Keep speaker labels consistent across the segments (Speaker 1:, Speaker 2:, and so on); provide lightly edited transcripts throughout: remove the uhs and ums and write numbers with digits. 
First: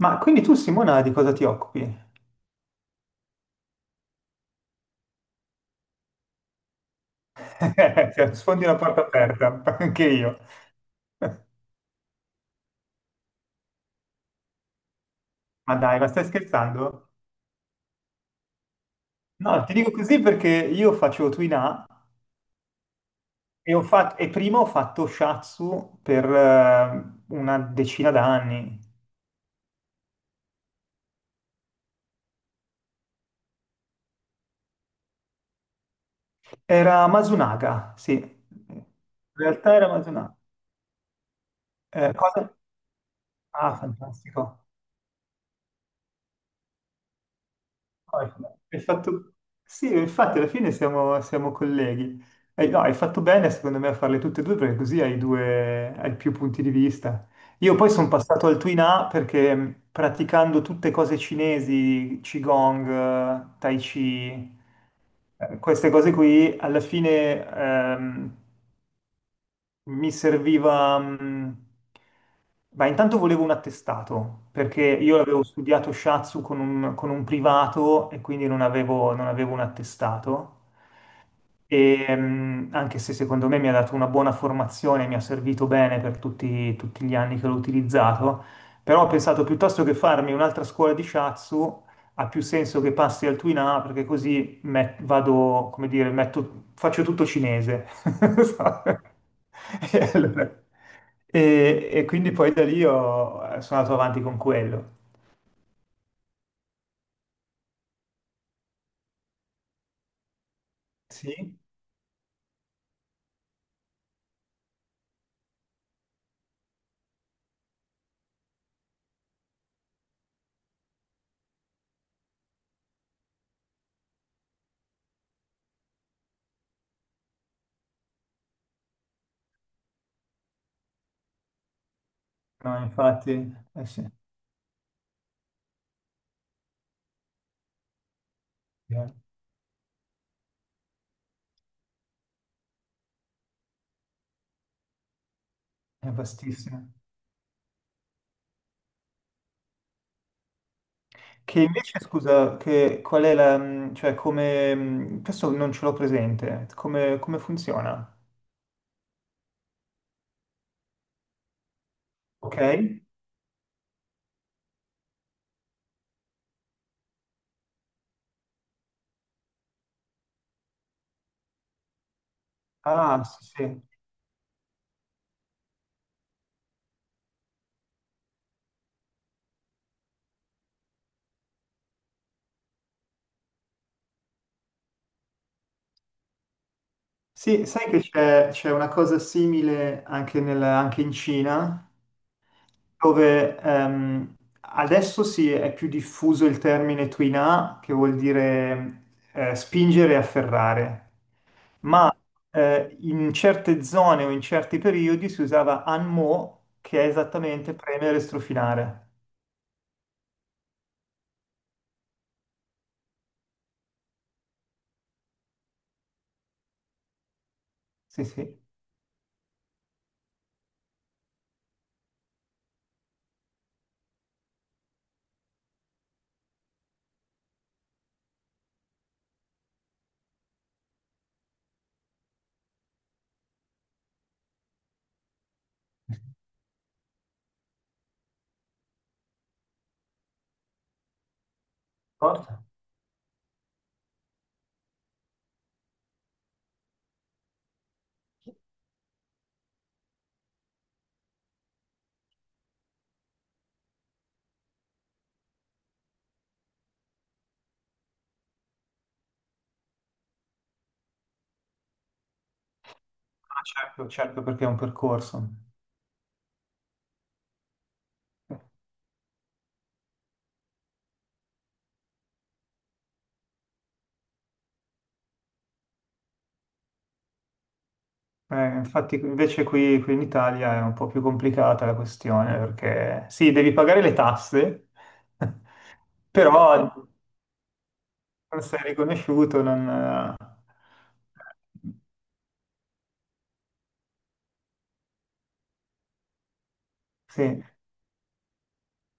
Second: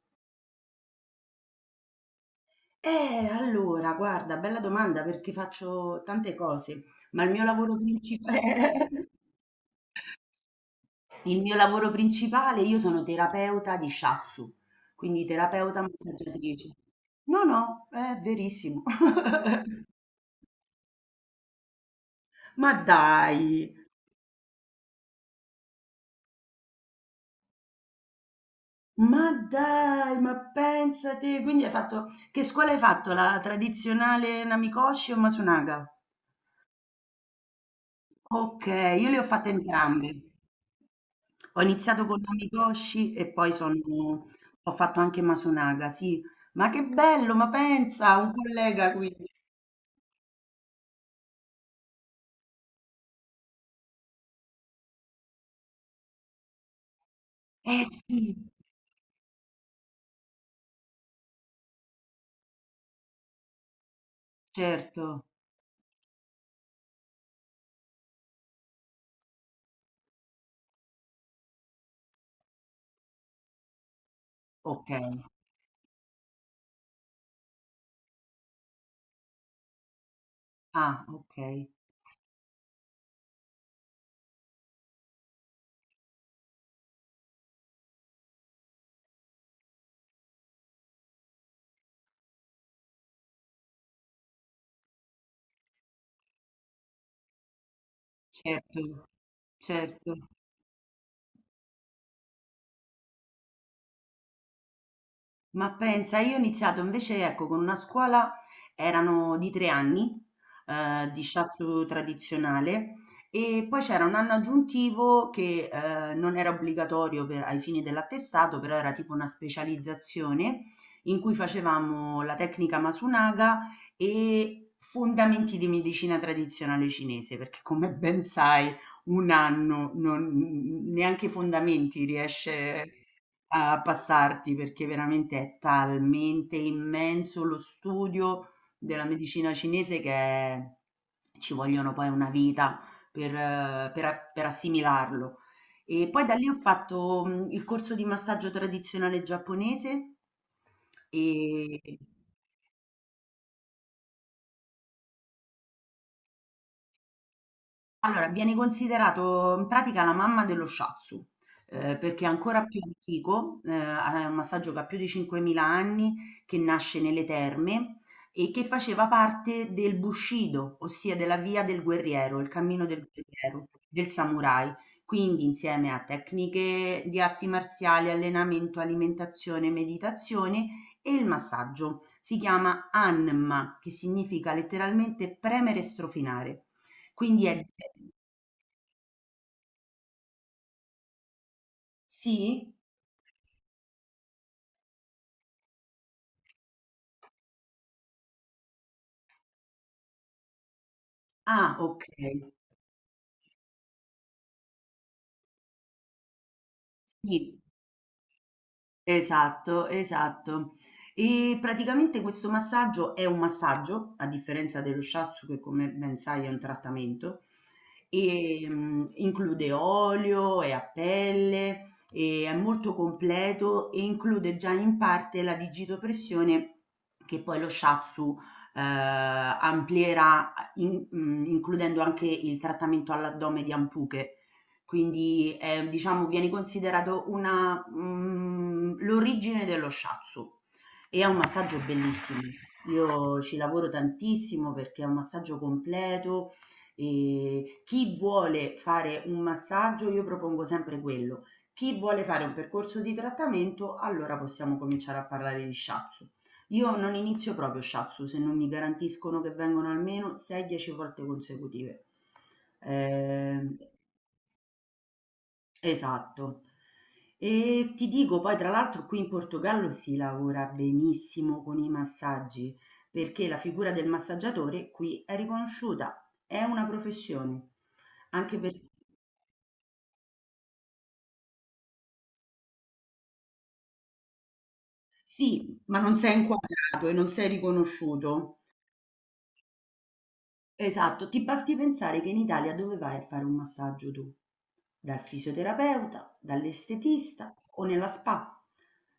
Speaker 1: Ma quindi tu, Simona, di cosa ti occupi?
Speaker 2: Allora, guarda, bella domanda perché faccio tante cose, ma il mio lavoro
Speaker 1: Cioè,
Speaker 2: principale,
Speaker 1: sfondi una porta aperta, anche io.
Speaker 2: il mio lavoro principale, io sono terapeuta di shiatsu, quindi
Speaker 1: Ma
Speaker 2: terapeuta
Speaker 1: dai, ma stai
Speaker 2: massaggiatrice.
Speaker 1: scherzando?
Speaker 2: No, no, è verissimo.
Speaker 1: No, ti dico così perché io faccio Twina
Speaker 2: Ma dai,
Speaker 1: e, ho fatto, e prima ho fatto Shatsu per una decina d'anni.
Speaker 2: ma dai, ma pensate, quindi hai fatto, che scuola hai fatto? La tradizionale Namikoshi o Masunaga?
Speaker 1: Era Masunaga, sì.
Speaker 2: Ok,
Speaker 1: In
Speaker 2: io le ho fatte
Speaker 1: realtà era
Speaker 2: entrambe.
Speaker 1: Masunaga.
Speaker 2: Ho iniziato con
Speaker 1: Cosa?
Speaker 2: l'amigoshi e poi
Speaker 1: Ah,
Speaker 2: sono
Speaker 1: fantastico.
Speaker 2: ho fatto anche Masunaga, sì. Ma che bello, ma pensa,
Speaker 1: No, Hai
Speaker 2: un
Speaker 1: hai
Speaker 2: collega qui.
Speaker 1: fatto... Sì, infatti alla fine siamo colleghi. Hai, no, hai fatto bene secondo me a farle tutte e due perché così hai due, hai più punti di vista. Io
Speaker 2: Eh
Speaker 1: poi sono
Speaker 2: sì,
Speaker 1: passato al Twin A perché praticando tutte cose cinesi, Qigong, Tai Chi,
Speaker 2: certo.
Speaker 1: queste cose qui, alla fine mi serviva... Beh, intanto volevo un attestato, perché
Speaker 2: Okay.
Speaker 1: io avevo studiato shatsu con un privato e quindi non avevo un attestato.
Speaker 2: Ah, okay.
Speaker 1: E, anche se secondo me mi ha dato una buona formazione, mi ha servito bene per tutti gli anni che l'ho utilizzato, però ho pensato piuttosto che farmi un'altra scuola di shatsu, ha più senso che passi al Twin A perché così vado, come dire, faccio tutto cinese. Sai?
Speaker 2: Certo,
Speaker 1: E,
Speaker 2: certo.
Speaker 1: allora- e quindi poi da lì sono andato avanti con quello.
Speaker 2: Ma pensa, io ho iniziato invece, ecco, con una scuola, erano di 3 anni, di
Speaker 1: Sì,
Speaker 2: shiatsu tradizionale, e poi c'era un anno aggiuntivo che non era obbligatorio per- ai fini dell'attestato, però era tipo una specializzazione in cui facevamo la tecnica Masunaga e fondamenti di medicina tradizionale cinese, perché come ben sai, un anno non, neanche i fondamenti
Speaker 1: no,
Speaker 2: riesce
Speaker 1: infatti,
Speaker 2: a
Speaker 1: eh sì,
Speaker 2: passarti, perché veramente è talmente immenso lo studio della
Speaker 1: è
Speaker 2: medicina cinese che ci vogliono poi una vita per assimilarlo. E
Speaker 1: è
Speaker 2: poi da lì ho
Speaker 1: vastissimo.
Speaker 2: fatto il corso di massaggio tradizionale giapponese
Speaker 1: Che
Speaker 2: e
Speaker 1: invece, scusa, che qual è la, cioè come, questo non ce l'ho presente, come, come funziona?
Speaker 2: Allora, viene considerato in pratica la mamma dello shiatsu, perché è
Speaker 1: Ok?
Speaker 2: ancora più antico, ha è un massaggio che ha più di 5.000 anni, che nasce nelle terme e che faceva parte del Bushido, ossia della via del guerriero, il cammino del
Speaker 1: Ah, sì,
Speaker 2: guerriero,
Speaker 1: sì.
Speaker 2: del samurai. Quindi insieme a tecniche di arti marziali, allenamento, alimentazione, meditazione e il massaggio. Si chiama Anma, che significa letteralmente premere e strofinare. Quindi è
Speaker 1: Sì, sai che c'è una cosa simile anche, anche in Cina,
Speaker 2: Sì?
Speaker 1: dove adesso sì, è più diffuso il termine tuina, che vuol dire spingere e afferrare,
Speaker 2: Ah,
Speaker 1: ma
Speaker 2: okay.
Speaker 1: in certe zone o in certi periodi si usava anmo, che è
Speaker 2: Sì,
Speaker 1: esattamente premere e strofinare.
Speaker 2: esatto, esatto. E praticamente questo massaggio è un massaggio, a differenza dello shiatsu che come ben sai è un trattamento,
Speaker 1: Sì, sì.
Speaker 2: include olio, è a pelle, e è molto completo e include già in parte la digitopressione che poi lo shiatsu, ehm, amplierà includendo anche il trattamento all'addome di Ampuché. Quindi, diciamo viene considerato l'origine dello shiatsu e è un massaggio bellissimo.
Speaker 1: Forza.
Speaker 2: Io ci lavoro tantissimo perché è un massaggio completo e chi vuole fare un massaggio io propongo sempre quello. Chi vuole fare un percorso di trattamento, allora possiamo cominciare a parlare di shiatsu. Io non inizio proprio shiatsu se non mi garantiscono che vengono almeno 6-10 volte consecutive.
Speaker 1: Ah,
Speaker 2: Ehm
Speaker 1: certo, certo, perché è un percorso.
Speaker 2: Esatto. E ti dico poi tra l'altro qui in Portogallo si lavora benissimo con i massaggi, perché la figura del massaggiatore qui è riconosciuta, è una professione. Anche per...
Speaker 1: Infatti invece qui, qui in Italia è un po' più complicata la questione perché sì, devi pagare le tasse,
Speaker 2: Sì, ma non sei
Speaker 1: però
Speaker 2: inquadrato e non sei
Speaker 1: non
Speaker 2: riconosciuto.
Speaker 1: sei riconosciuto, non...
Speaker 2: Esatto, ti basti pensare che in Italia dove vai a fare un massaggio tu? Dal fisioterapeuta, dall'estetista
Speaker 1: sì,
Speaker 2: o nella spa?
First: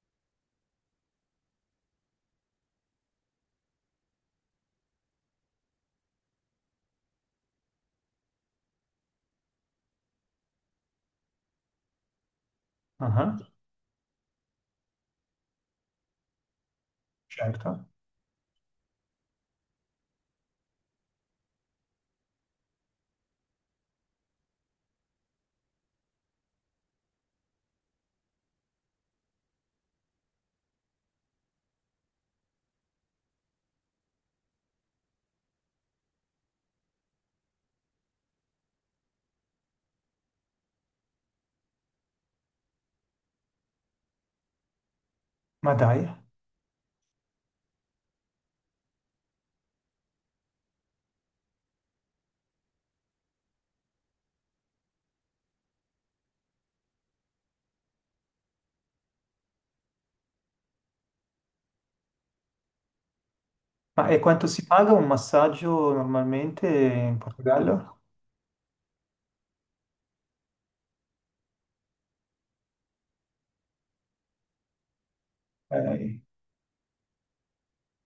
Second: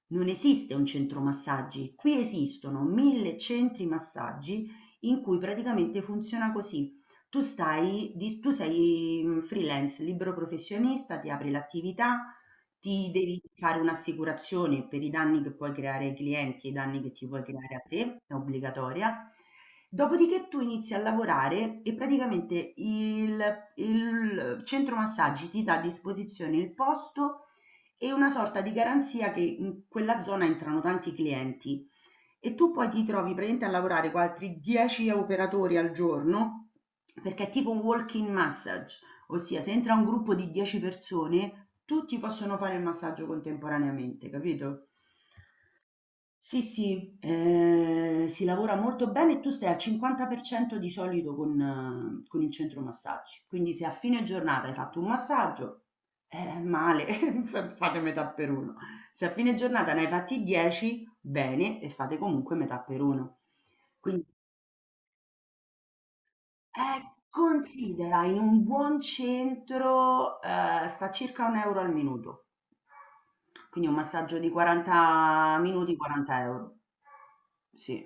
Speaker 2: Non esiste un centro massaggi, qui esistono mille centri massaggi in cui praticamente funziona così. Tu sei freelance, libero professionista, ti apri l'attività, ti devi
Speaker 1: ah,
Speaker 2: fare un'assicurazione per i danni che puoi creare ai clienti e i danni che ti puoi creare a
Speaker 1: certo.
Speaker 2: te, è obbligatoria. Dopodiché tu inizi a lavorare e praticamente il centro massaggi ti dà a disposizione il posto e una sorta di garanzia che in quella zona entrano tanti clienti e tu poi ti trovi praticamente a lavorare con altri 10 operatori al giorno perché è tipo un walk-in massage. Ossia, se entra un gruppo di 10 persone, tutti possono fare il massaggio contemporaneamente, capito?
Speaker 1: Ma dai,
Speaker 2: Sì, sì, si lavora molto bene e tu stai al 50% di solito con il centro massaggi. Quindi se a fine giornata hai fatto un massaggio, male, fate metà per uno. Se a fine giornata ne hai fatti 10, bene, e fate comunque metà per uno.
Speaker 1: ma e
Speaker 2: Quindi,
Speaker 1: quanto si paga un massaggio normalmente
Speaker 2: Eh,
Speaker 1: in Portogallo?
Speaker 2: considera in un buon centro, sta circa 1 € al minuto. Quindi un massaggio di 40 minuti,
Speaker 1: Eh,
Speaker 2: 40 €. Sì.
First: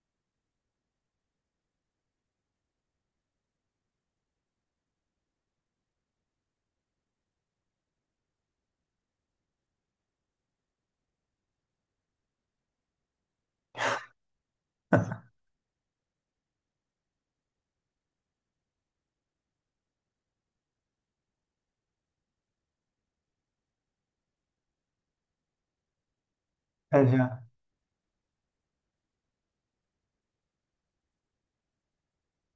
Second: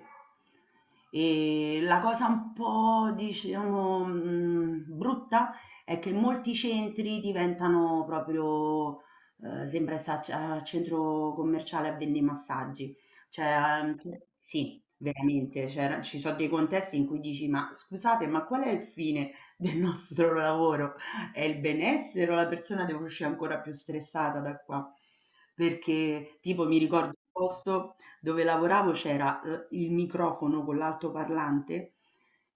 Speaker 2: E la cosa un po' diciamo, brutta è che molti centri diventano proprio, sembra sta c a centro commerciale a vende i massaggi. Cioè, sì, veramente, c'era ci so' dei contesti in cui dici: "Ma scusate, ma qual è il fine del nostro lavoro? È il benessere o la persona deve uscire ancora più stressata da qua?" Perché tipo mi
Speaker 1: eh
Speaker 2: ricordo un
Speaker 1: già.
Speaker 2: posto dove lavoravo c'era, il microfono con l'altoparlante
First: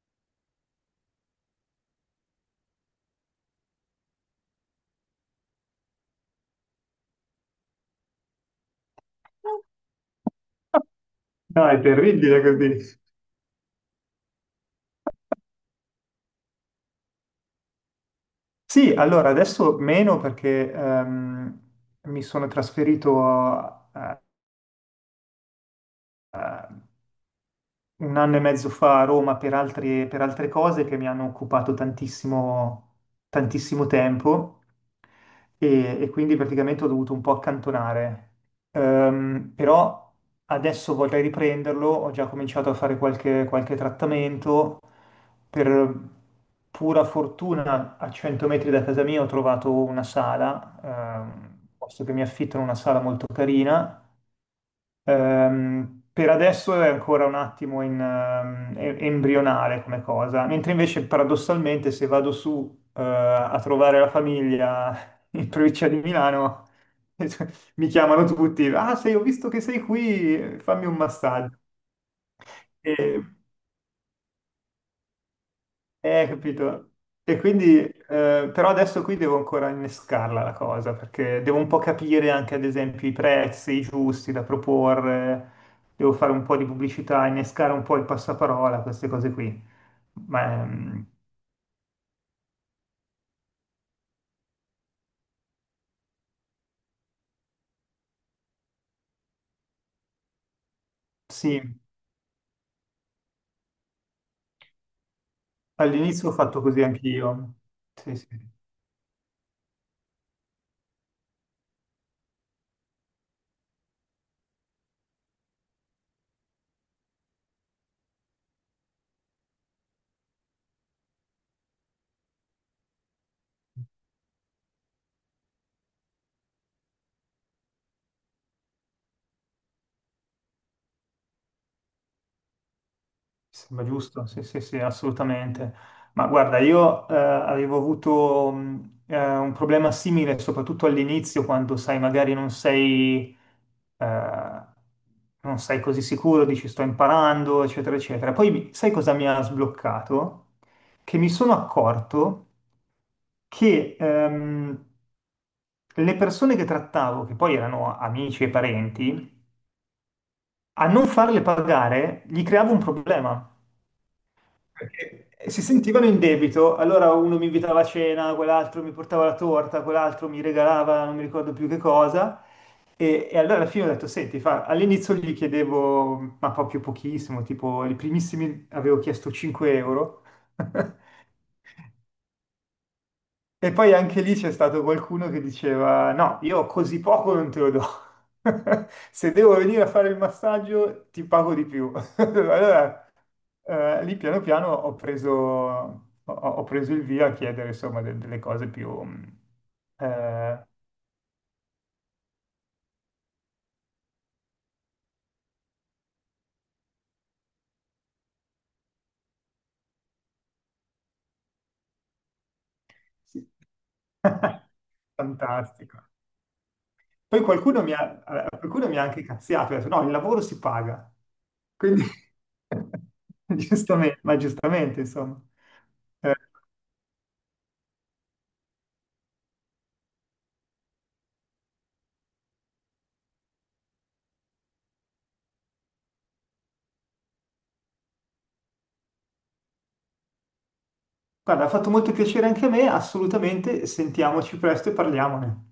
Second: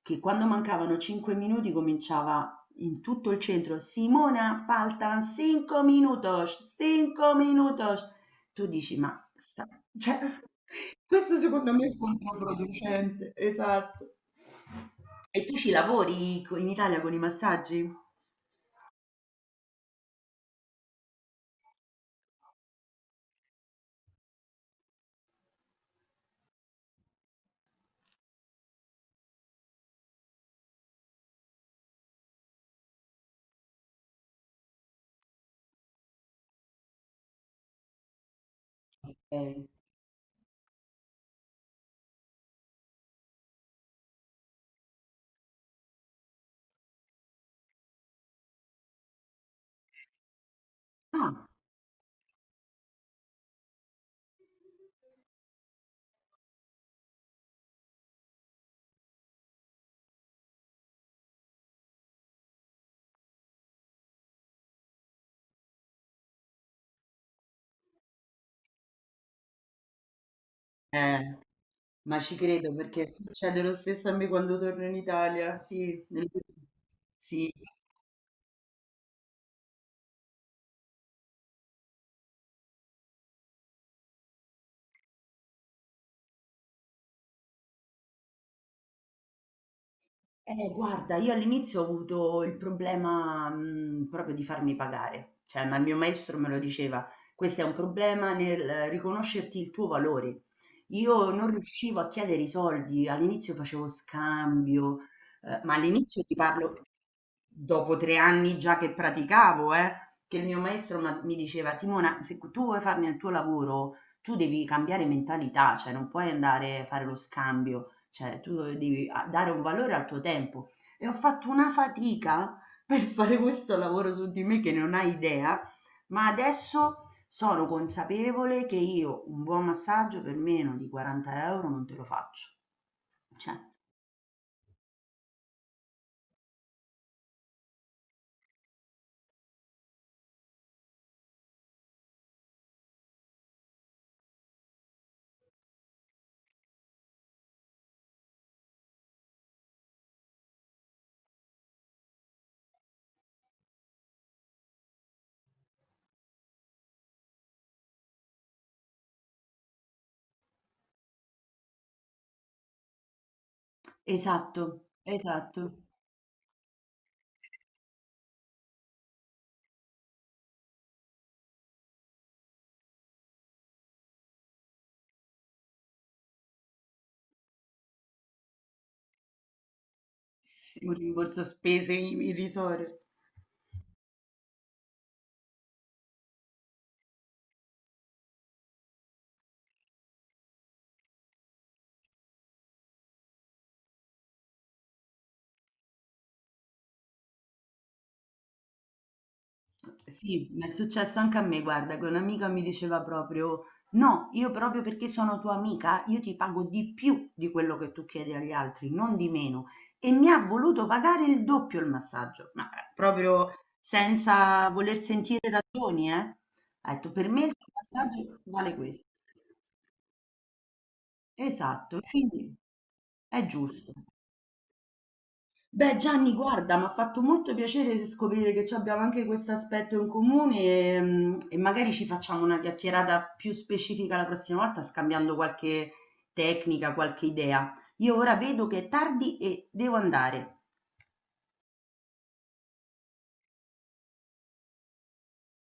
Speaker 2: che quando mancavano 5 minuti cominciava in tutto il centro: "Simona faltan cinco minutos, cinco minutos". Tu dici, sta- cioè, questo
Speaker 1: No,
Speaker 2: secondo
Speaker 1: è
Speaker 2: me è
Speaker 1: terribile così.
Speaker 2: controproducente, esatto. E tu ci lavori co- in Italia con i massaggi?
Speaker 1: Sì, allora adesso meno perché mi sono trasferito a, un anno e mezzo fa a Roma per per altre cose che mi hanno occupato tantissimo, tantissimo tempo e quindi praticamente ho dovuto un po' accantonare.
Speaker 2: Ok.
Speaker 1: Però adesso vorrei riprenderlo, ho già cominciato a fare qualche trattamento. Per pura fortuna a 100 metri da casa mia ho trovato una sala,
Speaker 2: Ah,
Speaker 1: posto che mi affittano una sala molto carina. Per adesso è ancora un attimo in, embrionale come cosa, mentre invece paradossalmente se vado su, a trovare la famiglia in provincia di Milano, mi chiamano tutti, ah, sei, ho visto che sei qui, fammi un
Speaker 2: eh,
Speaker 1: massaggio.
Speaker 2: ma ci credo perché
Speaker 1: E
Speaker 2: succede lo stesso a me quando torno in Italia, sì.
Speaker 1: eh, capito. E
Speaker 2: Sì.
Speaker 1: quindi, però adesso qui devo ancora innescarla la cosa, perché devo un po' capire anche, ad esempio, i prezzi giusti da proporre, devo fare un po' di pubblicità, innescare un po' il passaparola, queste cose qui. Ma
Speaker 2: Guarda, io all'inizio ho avuto il problema, proprio di farmi pagare, cioè, ma il mio maestro me lo diceva: "Questo è un problema nel riconoscerti il tuo valore". Io non
Speaker 1: sì,
Speaker 2: riuscivo a chiedere i soldi, all'inizio facevo scambio, ma all'inizio
Speaker 1: all'inizio ho
Speaker 2: ti
Speaker 1: fatto
Speaker 2: parlo
Speaker 1: così anch'io.
Speaker 2: dopo
Speaker 1: Sì,
Speaker 2: 3
Speaker 1: sì.
Speaker 2: anni già che praticavo, che il mio maestro m'ha mi diceva: "Simona, se tu vuoi farne il tuo lavoro, tu devi cambiare mentalità, cioè non puoi andare a fare lo scambio". Cioè, tu devi dare un valore al tuo tempo. E ho fatto una fatica per fare questo lavoro su di me che non hai idea, ma adesso sono consapevole che io un buon massaggio per meno di 40 € non te lo faccio. Cioè,
Speaker 1: Sembra giusto, sì, sì, sì, assolutamente. Ma guarda, io avevo avuto un problema simile, soprattutto all'inizio, quando sai, magari non sei, eh, non sei così sicuro, dici sto imparando, eccetera, eccetera. Poi sai cosa mi ha sbloccato? Che mi sono accorto che le persone che trattavo, che poi erano amici e parenti, a non farle pagare gli creavo un problema.
Speaker 2: esatto,
Speaker 1: Perché si
Speaker 2: esatto.
Speaker 1: sentivano in debito, allora uno mi invitava a cena, quell'altro mi portava la torta, quell'altro mi regalava non mi ricordo più che cosa. E allora alla fine ho detto, senti, fa, all'inizio gli chiedevo, ma proprio pochissimo, tipo i primissimi avevo chiesto 5 euro.
Speaker 2: Sì, un rimborso spese irrisorio.
Speaker 1: E poi anche lì c'è stato qualcuno che diceva, no, io così poco non te lo do. Se devo venire a fare il massaggio, ti pago di più. Allora lì piano piano ho preso, ho preso il via a chiedere insomma delle cose più...
Speaker 2: Sì, mi
Speaker 1: eh,
Speaker 2: è successo anche a me, guarda, che un'amica mi diceva proprio: No, io proprio perché sono tua amica, io ti pago di più di quello che tu chiedi agli altri, non di meno. E mi ha voluto pagare il doppio il massaggio, ma
Speaker 1: sì.
Speaker 2: proprio senza voler sentire
Speaker 1: Fantastico.
Speaker 2: ragioni, eh. Ha detto: Per
Speaker 1: Poi
Speaker 2: me il tuo massaggio vale
Speaker 1: qualcuno mi ha
Speaker 2: questo.
Speaker 1: anche cazziato, ha detto no, il lavoro si paga.
Speaker 2: Esatto,
Speaker 1: Quindi,
Speaker 2: quindi è giusto.
Speaker 1: giustamente, ma giustamente, insomma.
Speaker 2: Beh
Speaker 1: Eh,
Speaker 2: Gianni, guarda, mi ha fatto molto piacere scoprire che ci abbiamo anche questo aspetto in comune e magari ci facciamo una chiacchierata più specifica la prossima volta, scambiando qualche tecnica, qualche idea. Io ora vedo che è tardi e devo andare.
Speaker 1: guarda, ha fatto molto piacere anche a me, assolutamente, sentiamoci presto e parliamone.